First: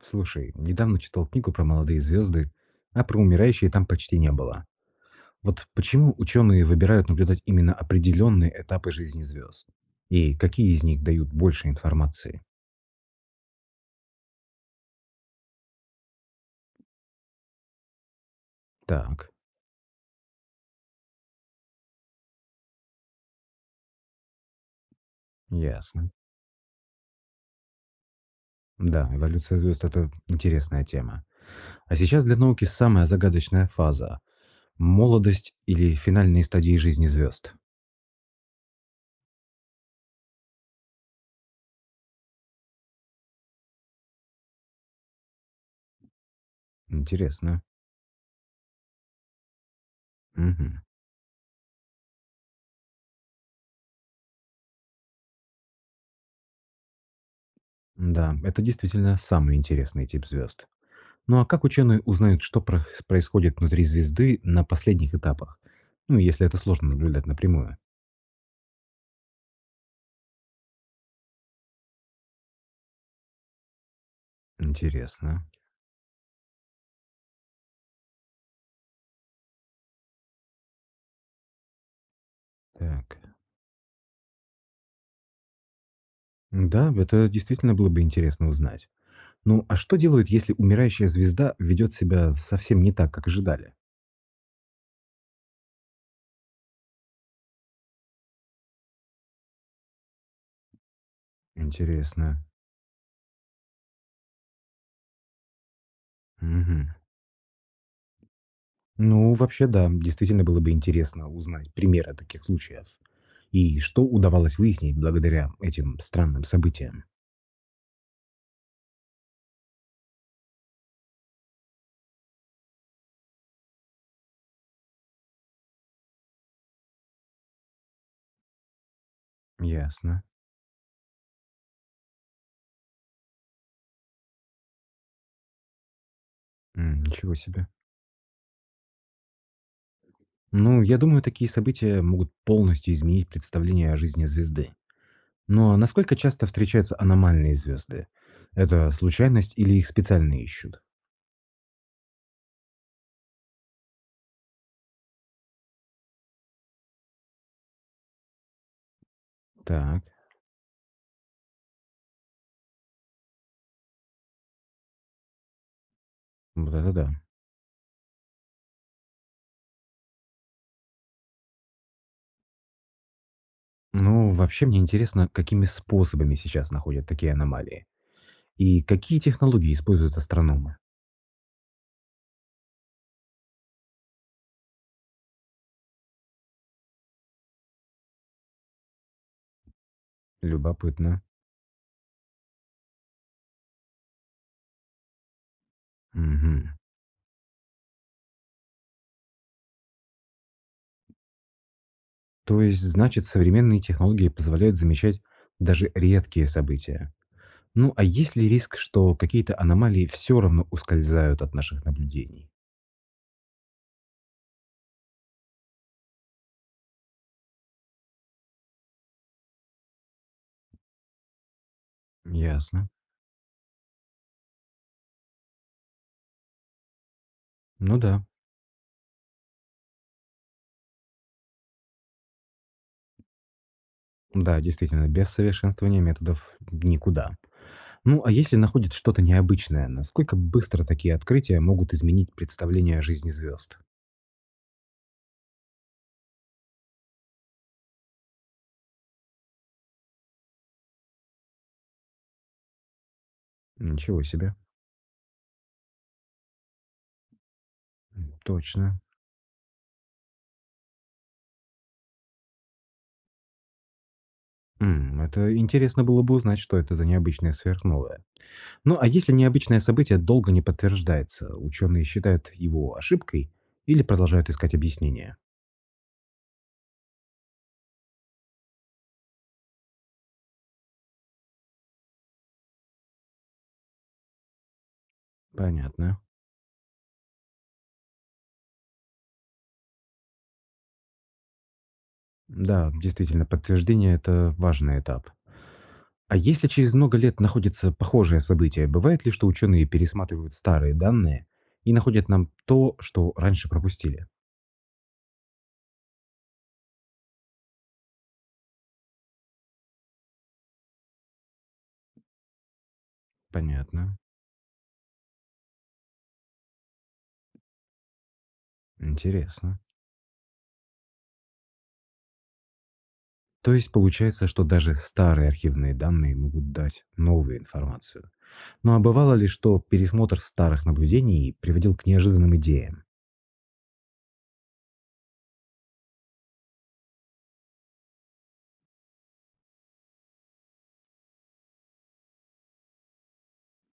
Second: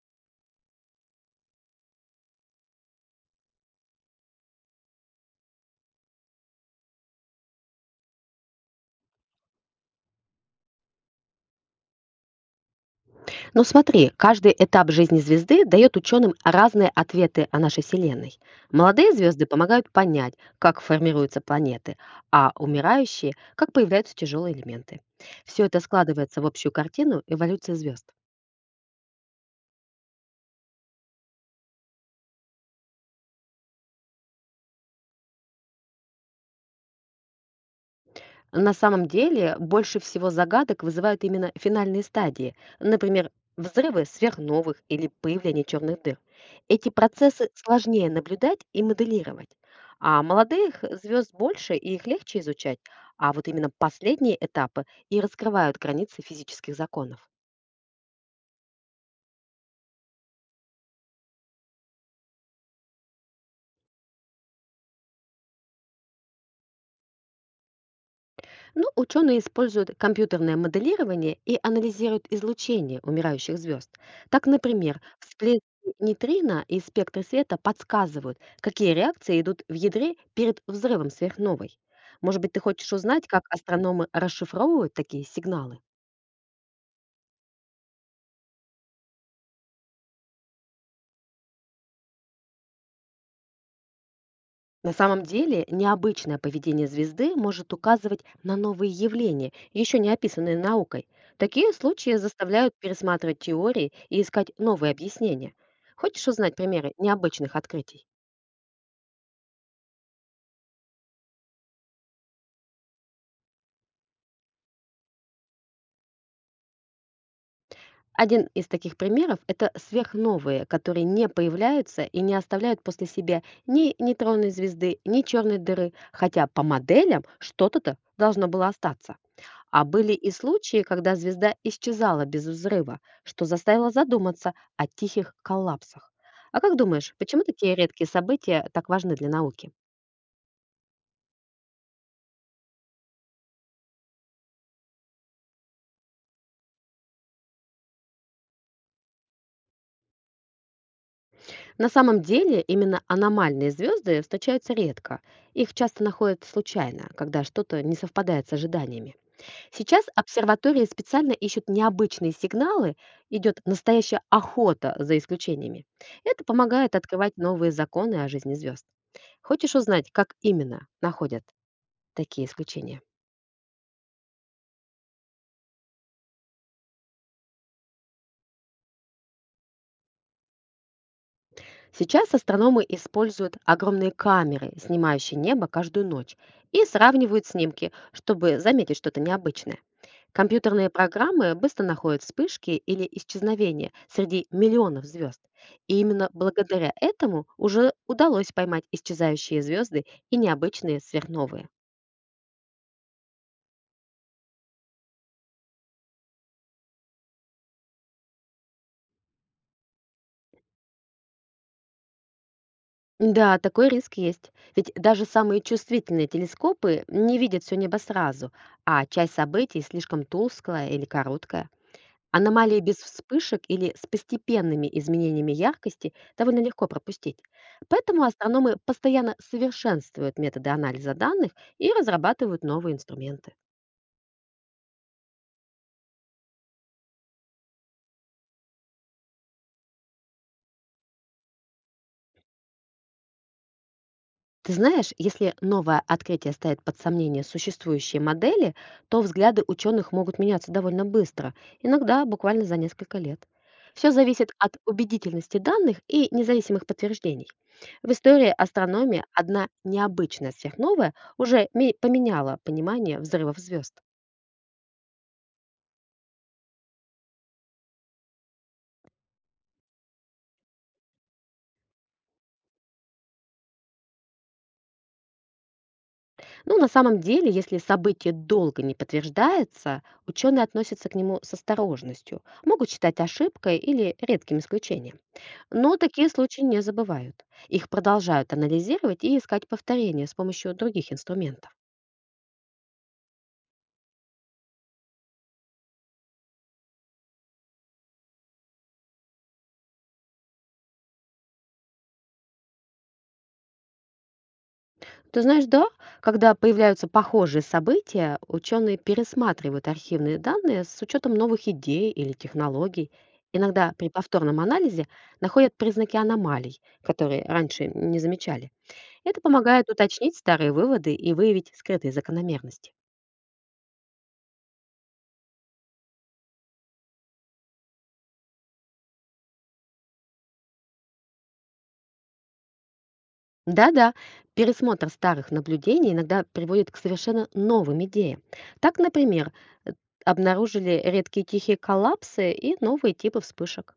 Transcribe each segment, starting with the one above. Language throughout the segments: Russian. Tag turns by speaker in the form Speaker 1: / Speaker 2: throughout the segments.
Speaker 1: Слушай, недавно читал книгу про молодые звезды, а про умирающие там почти не было. Вот почему ученые выбирают наблюдать именно определенные этапы жизни звезд? И какие из них дают больше информации?
Speaker 2: Но смотри, каждый этап жизни звезды дает ученым разные ответы о нашей Вселенной. Молодые
Speaker 1: Так,
Speaker 2: звезды помогают понять, как формируются планеты, а умирающие, как появляются тяжелые элементы. Все это
Speaker 1: ясно.
Speaker 2: складывается в общую картину эволюции звезд.
Speaker 1: Да, эволюция звезд – это интересная тема. А сейчас для науки самая загадочная фаза – молодость или финальные стадии жизни звезд?
Speaker 2: На самом деле, больше всего загадок вызывают именно финальные стадии, например, взрывы сверхновых или появление черных дыр. Эти процессы
Speaker 1: Интересно.
Speaker 2: сложнее наблюдать и моделировать. А
Speaker 1: Мгм.
Speaker 2: молодых звезд больше и их легче изучать, а вот именно последние этапы и раскрывают границы физических законов.
Speaker 1: Да, это действительно самый интересный тип звезд. Ну а как ученые узнают, что происходит внутри звезды на последних этапах? Ну, если это сложно наблюдать напрямую.
Speaker 2: Ну, ученые используют компьютерное моделирование и анализируют излучение умирающих звезд. Так, например,
Speaker 1: Интересно.
Speaker 2: всплески нейтрина и спектры света подсказывают, какие реакции идут в ядре перед взрывом сверхновой. Может быть, ты хочешь
Speaker 1: Так.
Speaker 2: узнать, как астрономы расшифровывают такие сигналы?
Speaker 1: Да, это действительно было бы интересно узнать. Ну, а что делают, если умирающая звезда ведет себя совсем не так, как ожидали?
Speaker 2: На самом деле, необычное поведение звезды может указывать на новые явления, еще не описанные наукой. Такие случаи
Speaker 1: Интересно.
Speaker 2: заставляют пересматривать теории и искать новые объяснения. Хочешь узнать
Speaker 1: Мгм.
Speaker 2: примеры необычных открытий?
Speaker 1: Ну, вообще, да, действительно было бы интересно узнать примеры таких случаев. И что удавалось выяснить благодаря этим странным событиям.
Speaker 2: Один из таких примеров – это сверхновые, которые не появляются и не оставляют после себя ни нейтронной звезды, ни черной дыры, хотя по моделям что-то-то должно было остаться. А были
Speaker 1: Ясно.
Speaker 2: и случаи, когда звезда исчезала без взрыва, что заставило задуматься о тихих коллапсах. А как
Speaker 1: М,
Speaker 2: думаешь,
Speaker 1: ничего
Speaker 2: почему
Speaker 1: себе.
Speaker 2: такие редкие события так важны для науки?
Speaker 1: Ну, я думаю, такие события могут полностью изменить представление о жизни звезды. Но насколько часто встречаются аномальные звезды? Это случайность или их специально ищут?
Speaker 2: На самом деле, именно аномальные звезды встречаются редко. Их часто находят случайно, когда что-то не совпадает с ожиданиями.
Speaker 1: Так,
Speaker 2: Сейчас обсерватории специально ищут необычные сигналы, идет настоящая охота за исключениями. Это
Speaker 1: вот это
Speaker 2: помогает
Speaker 1: да.
Speaker 2: открывать новые законы о жизни звезд. Хочешь узнать, как именно находят такие исключения?
Speaker 1: Ну, вообще мне интересно, какими способами сейчас находят такие аномалии? И какие технологии используют астрономы?
Speaker 2: Сейчас астрономы используют огромные камеры, снимающие небо каждую ночь, и сравнивают снимки, чтобы заметить что-то необычное. Компьютерные
Speaker 1: Любопытно.
Speaker 2: программы быстро находят вспышки или исчезновения среди миллионов звезд. И именно
Speaker 1: Мгм.
Speaker 2: благодаря этому уже удалось поймать исчезающие звезды и необычные сверхновые.
Speaker 1: То есть, значит, современные технологии позволяют замечать даже редкие события. Ну, а есть ли риск, что какие-то аномалии все равно ускользают от наших наблюдений?
Speaker 2: Да, такой риск есть. Ведь даже самые чувствительные телескопы не видят все небо сразу, а часть событий слишком тусклая или короткая. Аномалии
Speaker 1: Ясно.
Speaker 2: без вспышек или с постепенными изменениями яркости довольно легко пропустить.
Speaker 1: Ну
Speaker 2: Поэтому
Speaker 1: да.
Speaker 2: астрономы постоянно совершенствуют методы анализа данных и разрабатывают новые инструменты.
Speaker 1: Да, действительно, без совершенствования методов никуда. Ну, а если находят что-то необычное, насколько быстро такие открытия могут изменить представление о жизни звезд?
Speaker 2: Ты знаешь, если новое открытие ставит под сомнение существующие модели, то взгляды ученых могут меняться довольно быстро, иногда буквально за несколько лет. Все
Speaker 1: Ничего
Speaker 2: зависит
Speaker 1: себе.
Speaker 2: от убедительности данных и независимых подтверждений. В
Speaker 1: М,
Speaker 2: истории
Speaker 1: точно.
Speaker 2: астрономии одна необычная сверхновая уже поменяла понимание взрывов звезд.
Speaker 1: М, это интересно было бы узнать, что это за необычное сверхновое. Ну, а если необычное событие долго не подтверждается, ученые считают его ошибкой или продолжают искать объяснение?
Speaker 2: Но на самом деле, если событие долго не подтверждается, ученые относятся к нему с осторожностью, могут считать ошибкой или редким исключением. Но
Speaker 1: Понятно.
Speaker 2: такие случаи не забывают. Их продолжают анализировать и искать повторения с помощью других инструментов.
Speaker 1: Да, действительно, подтверждение – это важный этап. А если через много лет находится похожее событие, бывает ли, что ученые пересматривают старые данные и находят нам то, что раньше пропустили?
Speaker 2: Ты знаешь, да, когда появляются похожие события, ученые пересматривают архивные данные с учетом новых идей или технологий. Иногда при
Speaker 1: Понятно.
Speaker 2: повторном анализе находят признаки аномалий, которые раньше не замечали. Это
Speaker 1: Интересно.
Speaker 2: помогает уточнить старые выводы и выявить скрытые закономерности.
Speaker 1: То есть получается, что даже старые архивные данные могут дать новую информацию. Ну а бывало ли, что пересмотр старых наблюдений приводил к неожиданным идеям?
Speaker 2: Да-да, пересмотр старых наблюдений иногда приводит к совершенно новым идеям. Так, например, э, обнаружили редкие тихие коллапсы и новые типы вспышек.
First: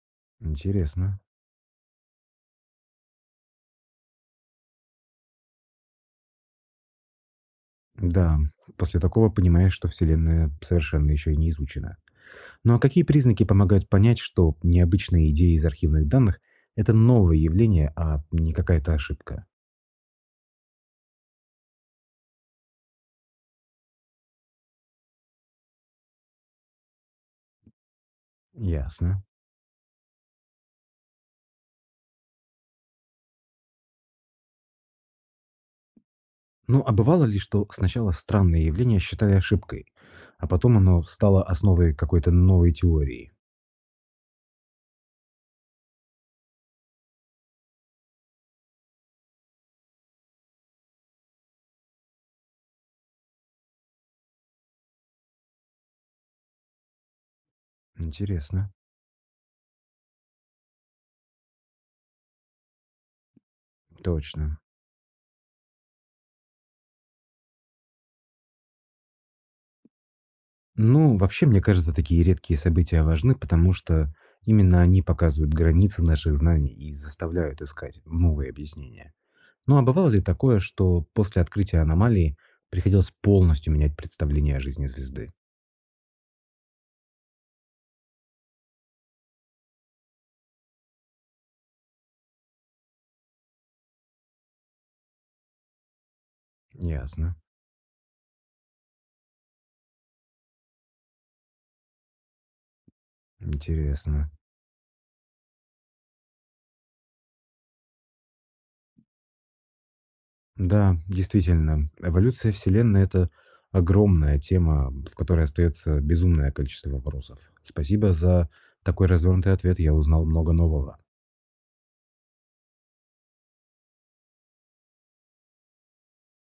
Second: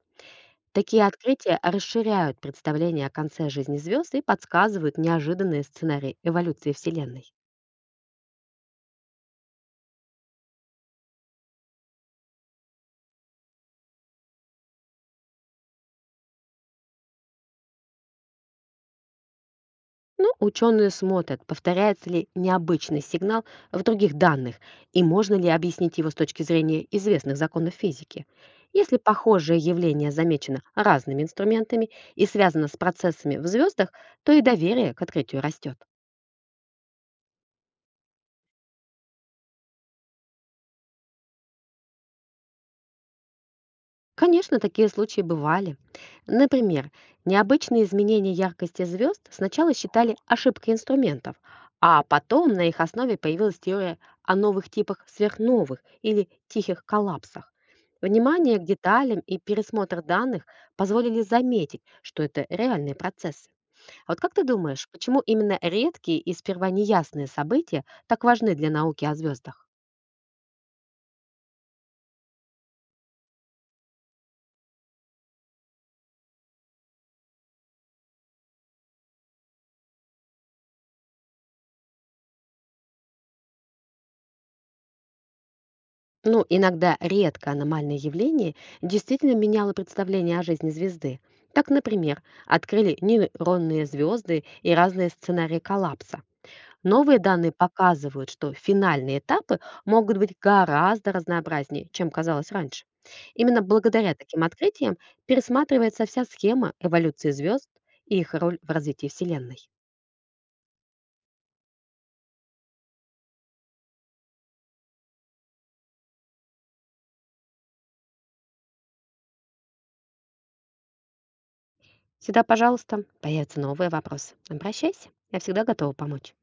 Speaker 2: Такие
Speaker 1: Интересно.
Speaker 2: открытия расширяют представление о конце жизни звезд и подсказывают неожиданные сценарии эволюции Вселенной.
Speaker 1: Да, после такого понимаешь, что Вселенная совершенно еще и не изучена. Ну а какие признаки помогают понять, что необычные идеи из архивных данных – это новое явление, а не какая-то ошибка?
Speaker 2: Но ученые смотрят, повторяется ли необычный сигнал в других данных и можно ли объяснить его с точки зрения известных законов физики. Если
Speaker 1: Ясно.
Speaker 2: похожее явление замечено разными инструментами и связано с процессами в звездах, то и доверие к открытию растет.
Speaker 1: Ну а бывало ли, что сначала странное явление считали ошибкой, а потом оно стало основой какой-то новой теории?
Speaker 2: Конечно, такие случаи бывали. Например, необычные изменения яркости звезд сначала считали ошибкой инструментов, а потом на их основе появилась теория о новых типах сверхновых или тихих коллапсах. Внимание к
Speaker 1: Интересно.
Speaker 2: деталям и пересмотр данных позволили заметить, что это реальные процессы. А вот как ты
Speaker 1: Точно.
Speaker 2: думаешь, почему именно редкие и сперва неясные события так важны для науки о звездах?
Speaker 1: Ну, вообще, мне кажется, такие редкие события важны, потому что именно они показывают границы наших знаний и заставляют искать новые объяснения. Ну а бывало ли такое, что после открытия аномалии приходилось полностью менять представление о жизни звезды?
Speaker 2: Ну, иногда редко аномальное явление действительно меняло представление о жизни звезды. Так, например, открыли нейронные звезды и разные сценарии коллапса. Новые
Speaker 1: Ясно.
Speaker 2: данные показывают, что финальные этапы могут быть гораздо разнообразнее, чем казалось раньше. Именно благодаря
Speaker 1: Интересно.
Speaker 2: таким открытиям пересматривается вся схема эволюции звезд и их роль в развитии Вселенной.
Speaker 1: Да, действительно, эволюция Вселенной – это огромная тема, в которой остается безумное количество вопросов. Спасибо за такой развернутый ответ, я узнал много нового.
Speaker 2: Всегда, пожалуйста, появятся новые вопросы. Обращайся, я всегда готова помочь.